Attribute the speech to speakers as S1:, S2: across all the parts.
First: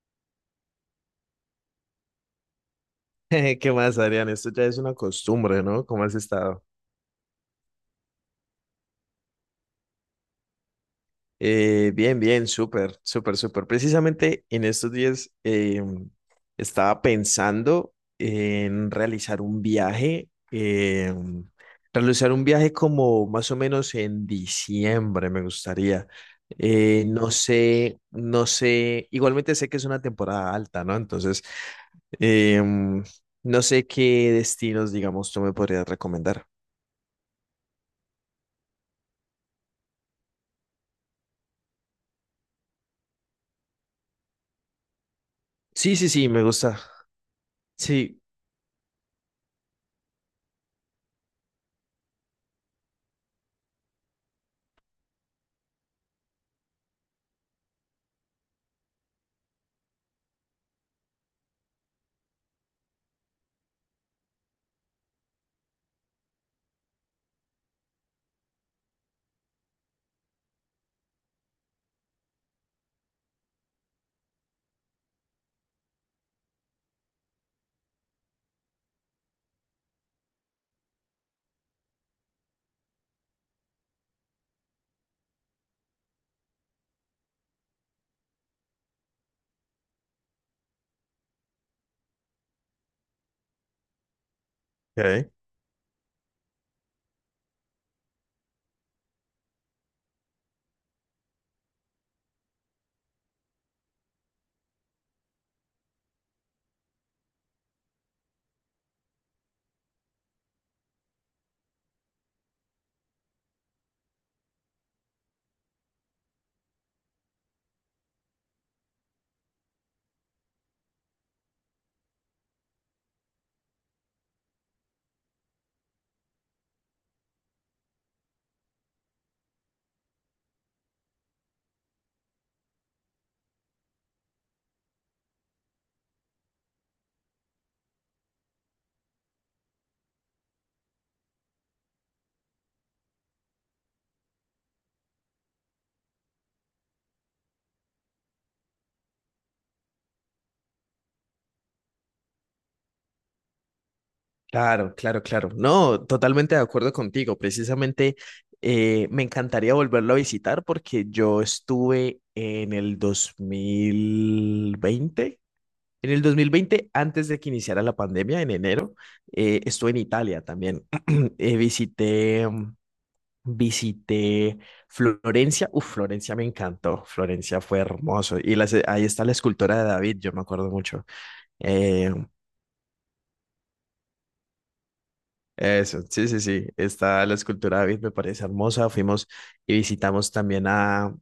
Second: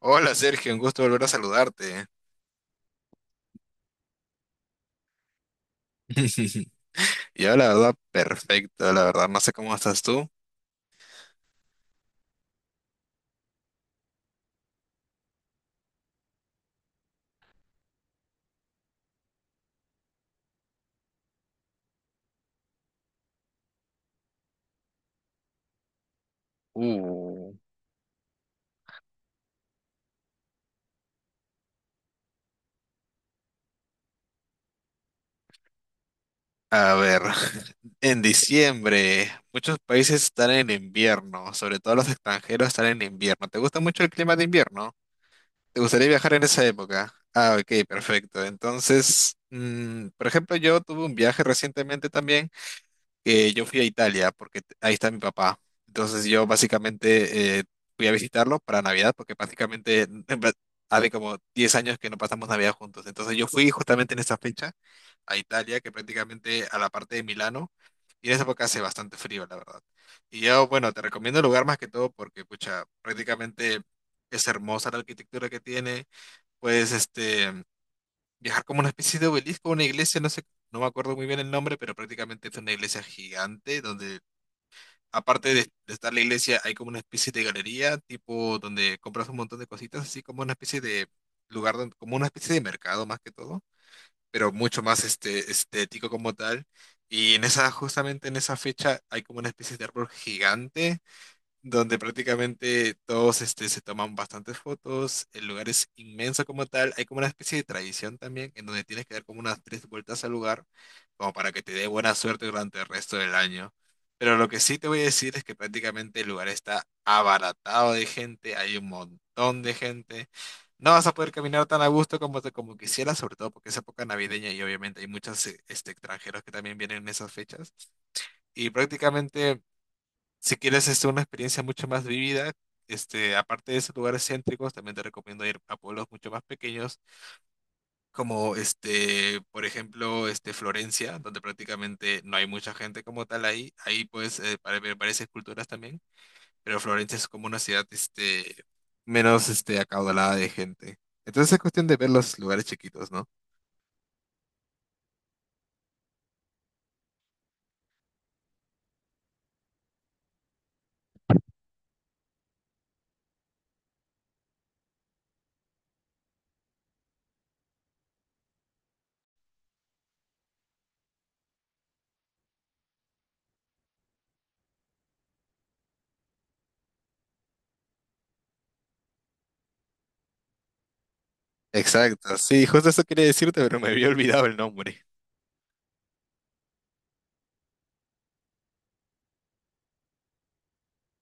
S1: Hola Sergio, un gusto volver a saludarte.
S2: ¿Qué más, Adrián? Esto ya es una costumbre, ¿no? ¿Cómo has estado?
S1: Yo la verdad, perfecto, la verdad, no sé cómo estás tú.
S2: Bien, bien, súper, súper, súper. Precisamente en estos días estaba pensando en realizar un viaje como más o menos en diciembre, me gustaría. No
S1: Uh.
S2: sé, no sé, igualmente sé que es una temporada alta, ¿no? Entonces, em, no sé qué destinos, digamos, tú me podrías recomendar.
S1: A ver, en diciembre, muchos países están en invierno, sobre todo los extranjeros están en invierno. ¿Te gusta mucho el clima de invierno? ¿Te
S2: Sí,
S1: gustaría
S2: sí, sí,
S1: viajar
S2: me
S1: en esa
S2: gusta.
S1: época? Ah, ok,
S2: Sí.
S1: perfecto. Entonces, por ejemplo, yo tuve un viaje recientemente también, que yo fui a Italia porque ahí está mi papá. Entonces yo básicamente fui a visitarlo para Navidad porque prácticamente en verdad, hace como 10 años que no pasamos Navidad juntos. Entonces yo fui justamente en esa fecha a Italia, que prácticamente a la parte de Milano. Y en esa época hace bastante frío, la verdad. Y yo, bueno, te recomiendo el lugar más que todo porque, pucha, prácticamente es hermosa la arquitectura que tiene. Pues, viajar como una especie de obelisco, una iglesia, no sé, no me acuerdo muy bien el nombre, pero prácticamente es una iglesia gigante donde, aparte de estar la iglesia, hay como una especie de galería, tipo donde compras un montón de cositas, así como una especie de lugar, como una especie de mercado más que todo, pero mucho más
S2: Ok.
S1: estético como tal. Y justamente en esa fecha, hay como una especie de árbol gigante donde prácticamente todos se toman bastantes fotos, el lugar es inmenso como tal, hay como una especie de tradición también, en donde tienes que dar como unas 3 vueltas al lugar, como para que te dé buena suerte durante el resto del año. Pero lo que sí te voy a decir es que prácticamente el lugar está abaratado de gente, hay un montón de gente. No vas a poder caminar tan a gusto como quisieras, sobre todo porque es época navideña y obviamente hay muchos extranjeros que también vienen en esas fechas. Y prácticamente si quieres una experiencia mucho más vivida, aparte de esos lugares céntricos, también te recomiendo ir a pueblos mucho más pequeños, como por ejemplo, Florencia, donde prácticamente no hay mucha gente como tal ahí. Ahí puedes para ver varias esculturas también, pero Florencia es como una ciudad menos acaudalada de gente. Entonces es cuestión de ver los lugares chiquitos, ¿no?
S2: Claro, claro, claro. No, totalmente de acuerdo contigo. Precisamente me encantaría volverlo a visitar porque yo estuve en el 2020, en el 2020, antes de que iniciara la pandemia, en enero, estuve en Italia también. Eh, visité, mm, visité Florencia. Uf, Florencia me encantó. Florencia fue hermoso. Ahí está la escultura de David, yo me acuerdo mucho. Eh,
S1: Exacto, sí, justo eso quería decirte, pero me había olvidado el nombre.
S2: Eso, sí, sí, sí. Está la escultura de David, me parece hermosa. Fuimos y visitamos también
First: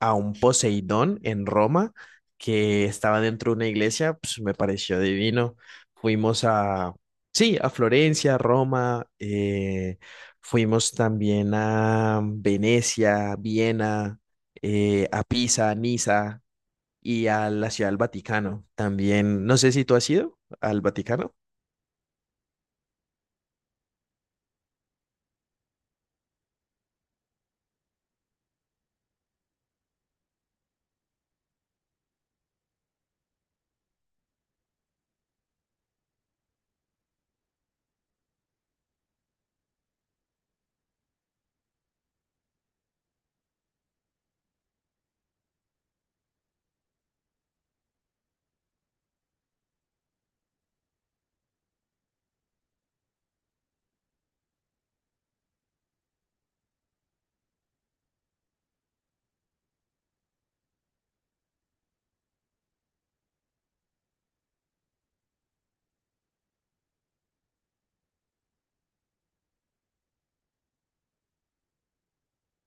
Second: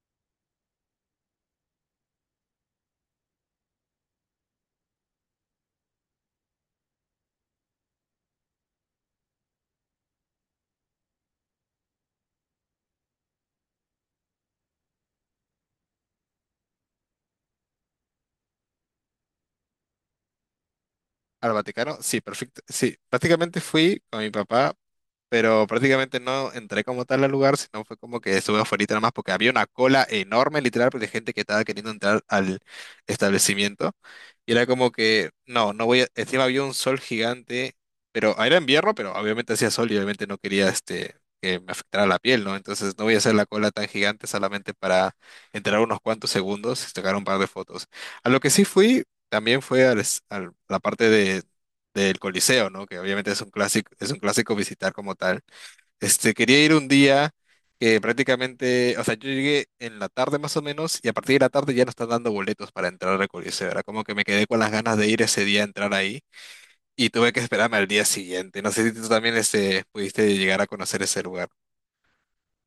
S2: a un Poseidón en Roma que estaba dentro de una iglesia, pues me pareció divino. Fuimos a, sí, a Florencia, Roma, fuimos también a Venecia, Viena, a Pisa, Niza y a la Ciudad del Vaticano. También, no sé si tú has ido al Vaticano.
S1: Al Vaticano, sí, perfecto. Sí, prácticamente fui con mi papá pero prácticamente no entré como tal al lugar, sino fue como que estuve afuera nada más porque había una cola enorme, literal, pues, de gente que estaba queriendo entrar al establecimiento. Y era como que, no, no voy a... Encima había un sol gigante, pero ah, era invierno, pero obviamente hacía sol y obviamente no quería que me afectara la piel, ¿no? Entonces no voy a hacer la cola tan gigante solamente para entrar unos cuantos segundos y sacar un par de fotos. A lo que sí fui, también fue al a la parte del Coliseo, ¿no? Que obviamente es un clásico visitar como tal. Quería ir un día que prácticamente, o sea, yo llegué en la tarde más o menos y a partir de la tarde ya no están dando boletos para entrar al Coliseo. Era como que me quedé con las ganas de ir ese día a entrar ahí y tuve que esperarme al día siguiente. No sé si tú también pudiste llegar a conocer ese lugar.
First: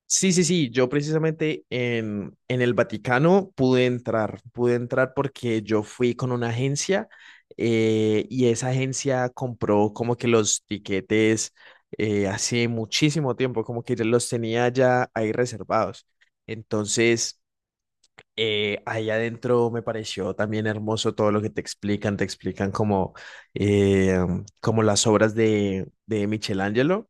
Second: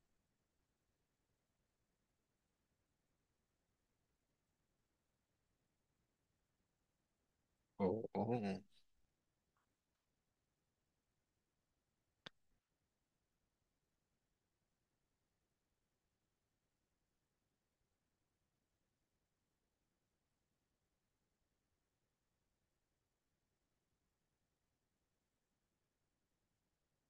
S2: Sí, sí, sí, yo precisamente en el Vaticano pude entrar porque yo fui con una agencia,
S1: Oh,
S2: y
S1: oh.
S2: esa agencia compró como que los tiquetes hace muchísimo tiempo, como que ya los tenía ya ahí reservados. Entonces, ahí adentro me pareció también hermoso todo lo que te explican como, eh, como las obras de Michelangelo,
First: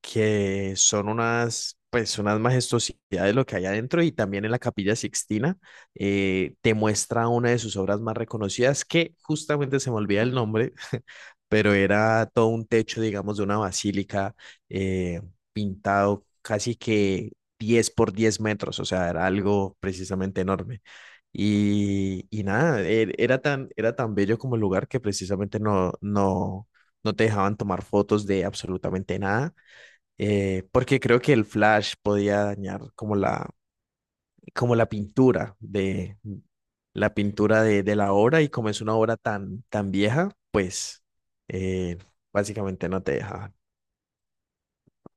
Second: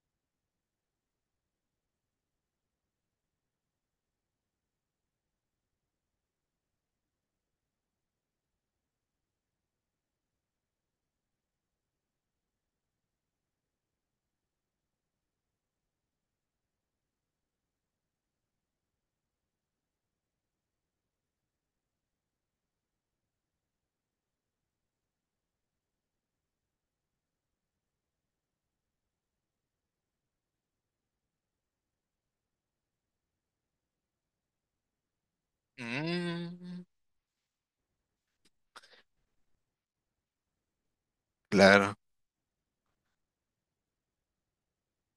S2: que son unas, pues, unas majestuosidades lo que hay adentro y también en la Capilla Sixtina, te muestra una de sus obras más reconocidas que justamente se me olvida el nombre, pero era todo un techo, digamos, de una basílica eh, pintado casi que 10 por 10 metros, o sea, era algo precisamente enorme. Y nada, era tan bello como el lugar que precisamente no te dejaban tomar fotos de absolutamente nada, porque creo que el flash podía dañar como como la pintura de
S1: Mm,
S2: la pintura de la obra y como es una obra tan, tan vieja, pues
S1: claro.
S2: eh, básicamente no te dejaban.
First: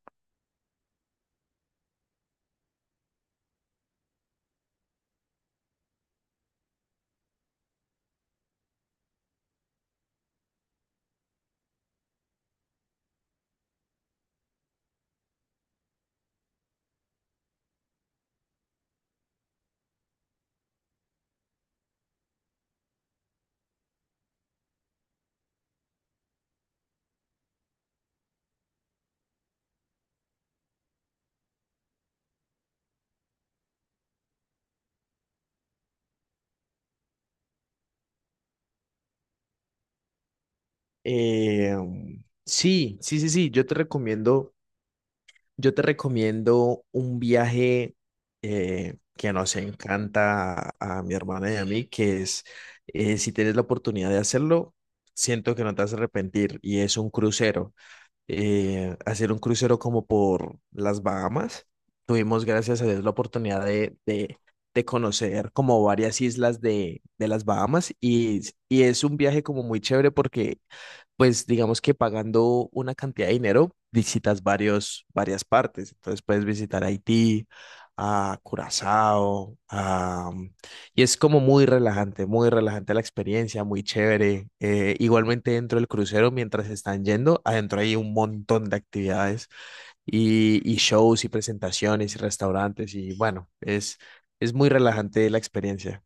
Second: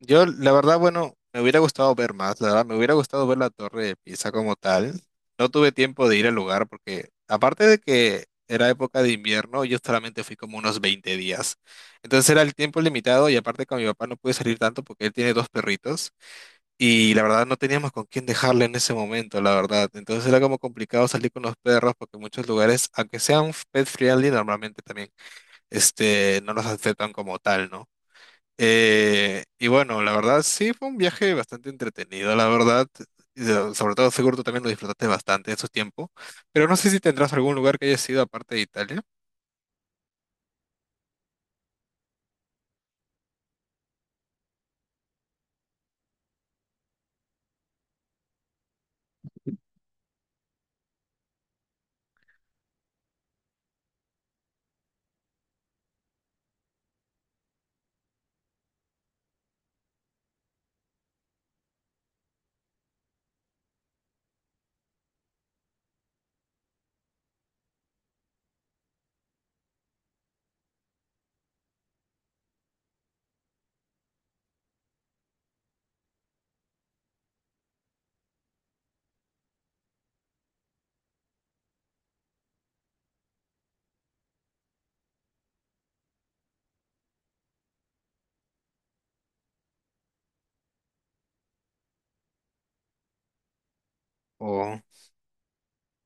S1: Yo, la verdad, bueno, me hubiera gustado ver más, la verdad, me hubiera gustado ver la Torre de Pisa como tal. No tuve tiempo de ir al lugar porque, aparte de que era época de invierno, yo solamente fui como unos 20 días. Entonces era el tiempo limitado y aparte con mi papá no pude salir tanto porque él tiene dos perritos y la verdad no teníamos con quién dejarle en ese momento, la verdad. Entonces era como complicado salir con los perros porque muchos lugares, aunque sean pet friendly, normalmente también, no los aceptan como tal, ¿no? Y bueno, la verdad sí fue un viaje bastante entretenido, la verdad. Y sobre todo seguro tú también lo disfrutaste bastante en su tiempo. Pero no sé si tendrás algún lugar que hayas ido aparte de Italia.
S2: Eh, sí, sí, sí, sí, yo te recomiendo un viaje, que nos encanta a mi hermana y a mí, si tienes la oportunidad de hacerlo, siento que no te vas a arrepentir, y es un crucero. Hacer un crucero como por las Bahamas. Tuvimos, gracias a Dios, la oportunidad de conocer como varias islas de las Bahamas, y es un viaje como muy chévere porque pues digamos que pagando una cantidad de dinero visitas varias partes. Entonces puedes visitar Haití, a Curazao, y es como muy relajante la experiencia, muy chévere. Igualmente dentro del crucero, mientras están yendo, adentro hay un montón de actividades y shows y presentaciones y restaurantes y bueno, es muy
S1: O,
S2: relajante la experiencia.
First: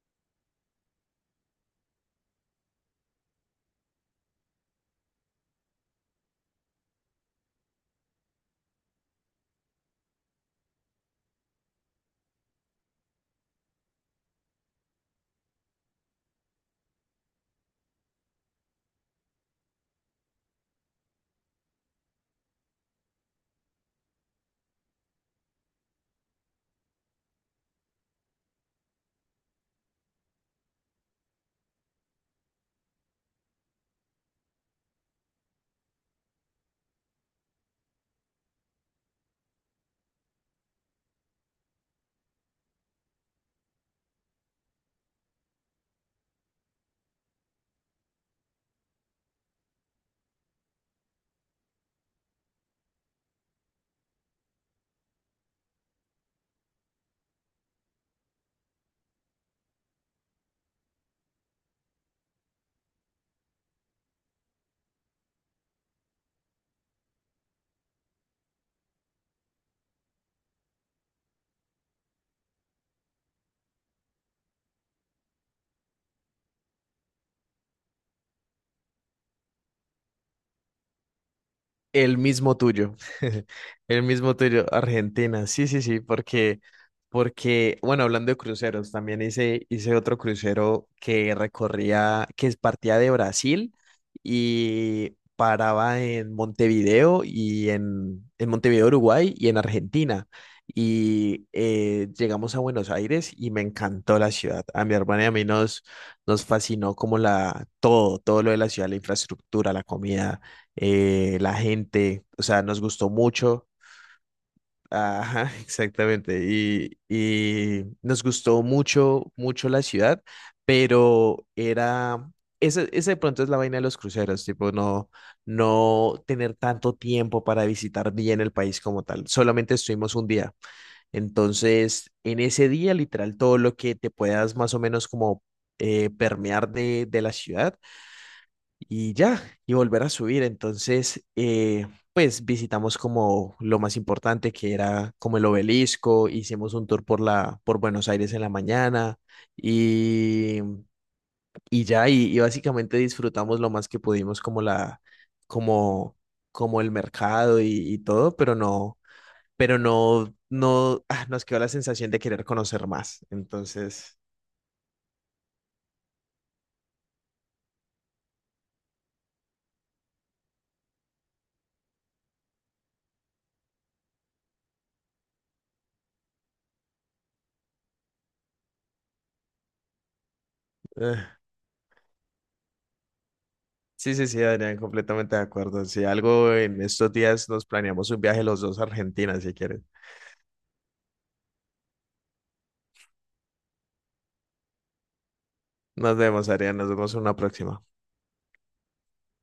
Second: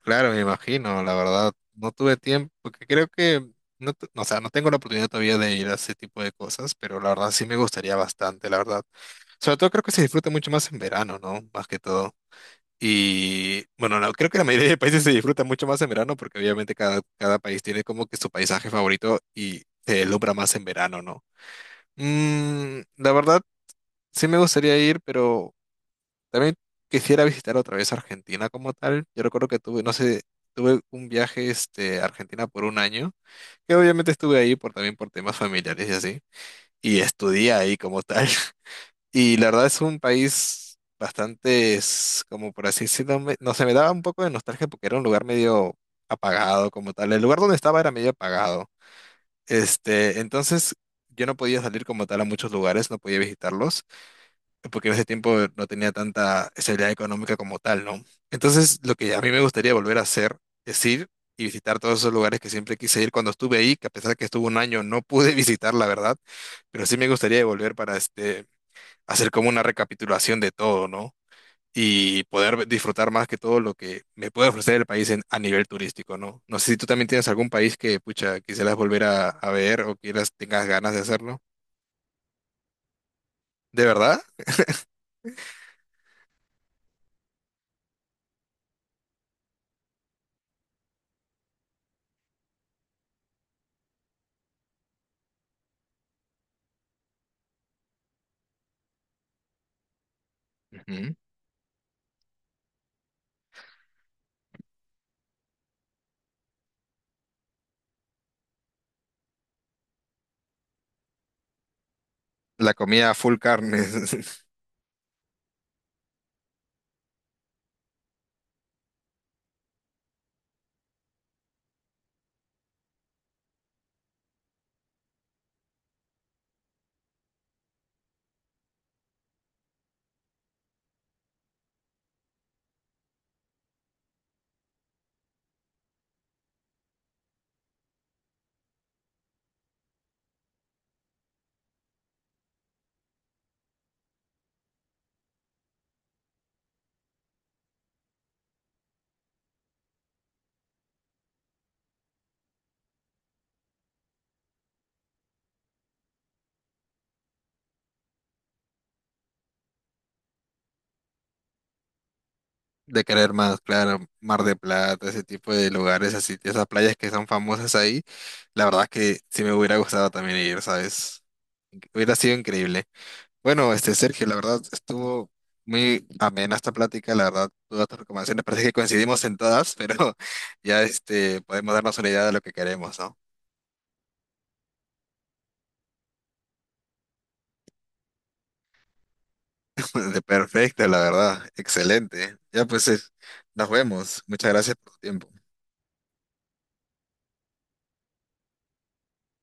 S1: claro, me imagino, la verdad. No tuve tiempo, porque creo que, no, o sea, no tengo la oportunidad todavía de ir a ese tipo de cosas, pero la verdad sí me gustaría bastante, la verdad. Sobre todo creo que se disfruta mucho más en verano, ¿no? Más que todo. Y bueno, no, creo que la mayoría de países se disfruta mucho más en verano porque obviamente cada país tiene como que su paisaje favorito y se deslumbra más en verano, ¿no? La verdad, sí me gustaría ir, pero también quisiera visitar otra vez Argentina como tal. Yo recuerdo que tuve, no sé, tuve un viaje a Argentina por un año, que obviamente estuve ahí por, también por temas familiares y así, y estudié ahí como tal. Y la verdad es un país bastante, es como por así decirlo, no sé, me daba un poco de nostalgia porque era un lugar medio apagado como tal. El lugar donde estaba era medio apagado. Entonces yo no podía salir como tal a muchos lugares, no podía visitarlos, porque en ese tiempo no tenía tanta estabilidad económica como tal, ¿no? Entonces lo que a mí me gustaría volver a hacer es ir y visitar todos esos lugares que siempre quise ir cuando estuve ahí, que a pesar que estuve un año no pude visitar, la verdad, pero sí me gustaría volver para hacer como una recapitulación de todo, ¿no? Y poder disfrutar más que todo lo que me puede ofrecer el país a nivel turístico, ¿no? No sé si tú también tienes algún país que, pucha, quisieras volver a ver o quieras, tengas ganas de hacerlo.
S2: El mismo tuyo,
S1: ¿De
S2: el
S1: verdad?
S2: mismo tuyo, Argentina, sí, sí, sí, porque, porque, bueno, hablando de cruceros, también hice otro crucero que recorría, partía de Brasil y paraba en Montevideo y en Montevideo, Uruguay y en Argentina.
S1: Ujú.
S2: Y llegamos a Buenos Aires y me encantó la ciudad. A mi hermana y a mí nos fascinó como la, todo, todo lo de la ciudad, la infraestructura, la comida, la gente, o sea,
S1: La
S2: nos gustó
S1: comida full
S2: mucho.
S1: carne,
S2: Ajá, exactamente. Y nos gustó mucho, mucho la ciudad, pero era, ese de pronto es la vaina de los cruceros, tipo, no, no tener tanto tiempo para visitar bien el país como tal. Solamente estuvimos un día. Entonces, en ese día, literal, todo lo que te puedas más o menos como permear de la ciudad y ya, y volver a subir. Entonces, pues visitamos como lo más importante que era como el obelisco, hicimos un tour por por Buenos Aires en la mañana y, y ya, y básicamente disfrutamos lo más que pudimos como como, como el mercado y todo, pero no, no, ah, nos quedó la sensación de querer conocer
S1: de
S2: más.
S1: querer más, claro, Mar de Plata, ese tipo de lugares así, esas playas que son famosas ahí, la verdad es que sí me hubiera gustado también ir, ¿sabes? Hubiera sido increíble. Bueno, Sergio, la verdad estuvo muy amena esta plática, la verdad, todas tus recomendaciones parece que coincidimos en todas, pero ya
S2: Eh.
S1: podemos darnos una idea de lo que queremos, ¿no?
S2: Sí, sí, sí, Adrián, completamente de acuerdo. Si algo en estos días nos planeamos un viaje los dos a Argentina, si quieres.
S1: De perfecto, la verdad, excelente. Ya pues, nos vemos. Muchas gracias por tu tiempo.
S2: Nos vemos, Adrián, nos vemos en una próxima.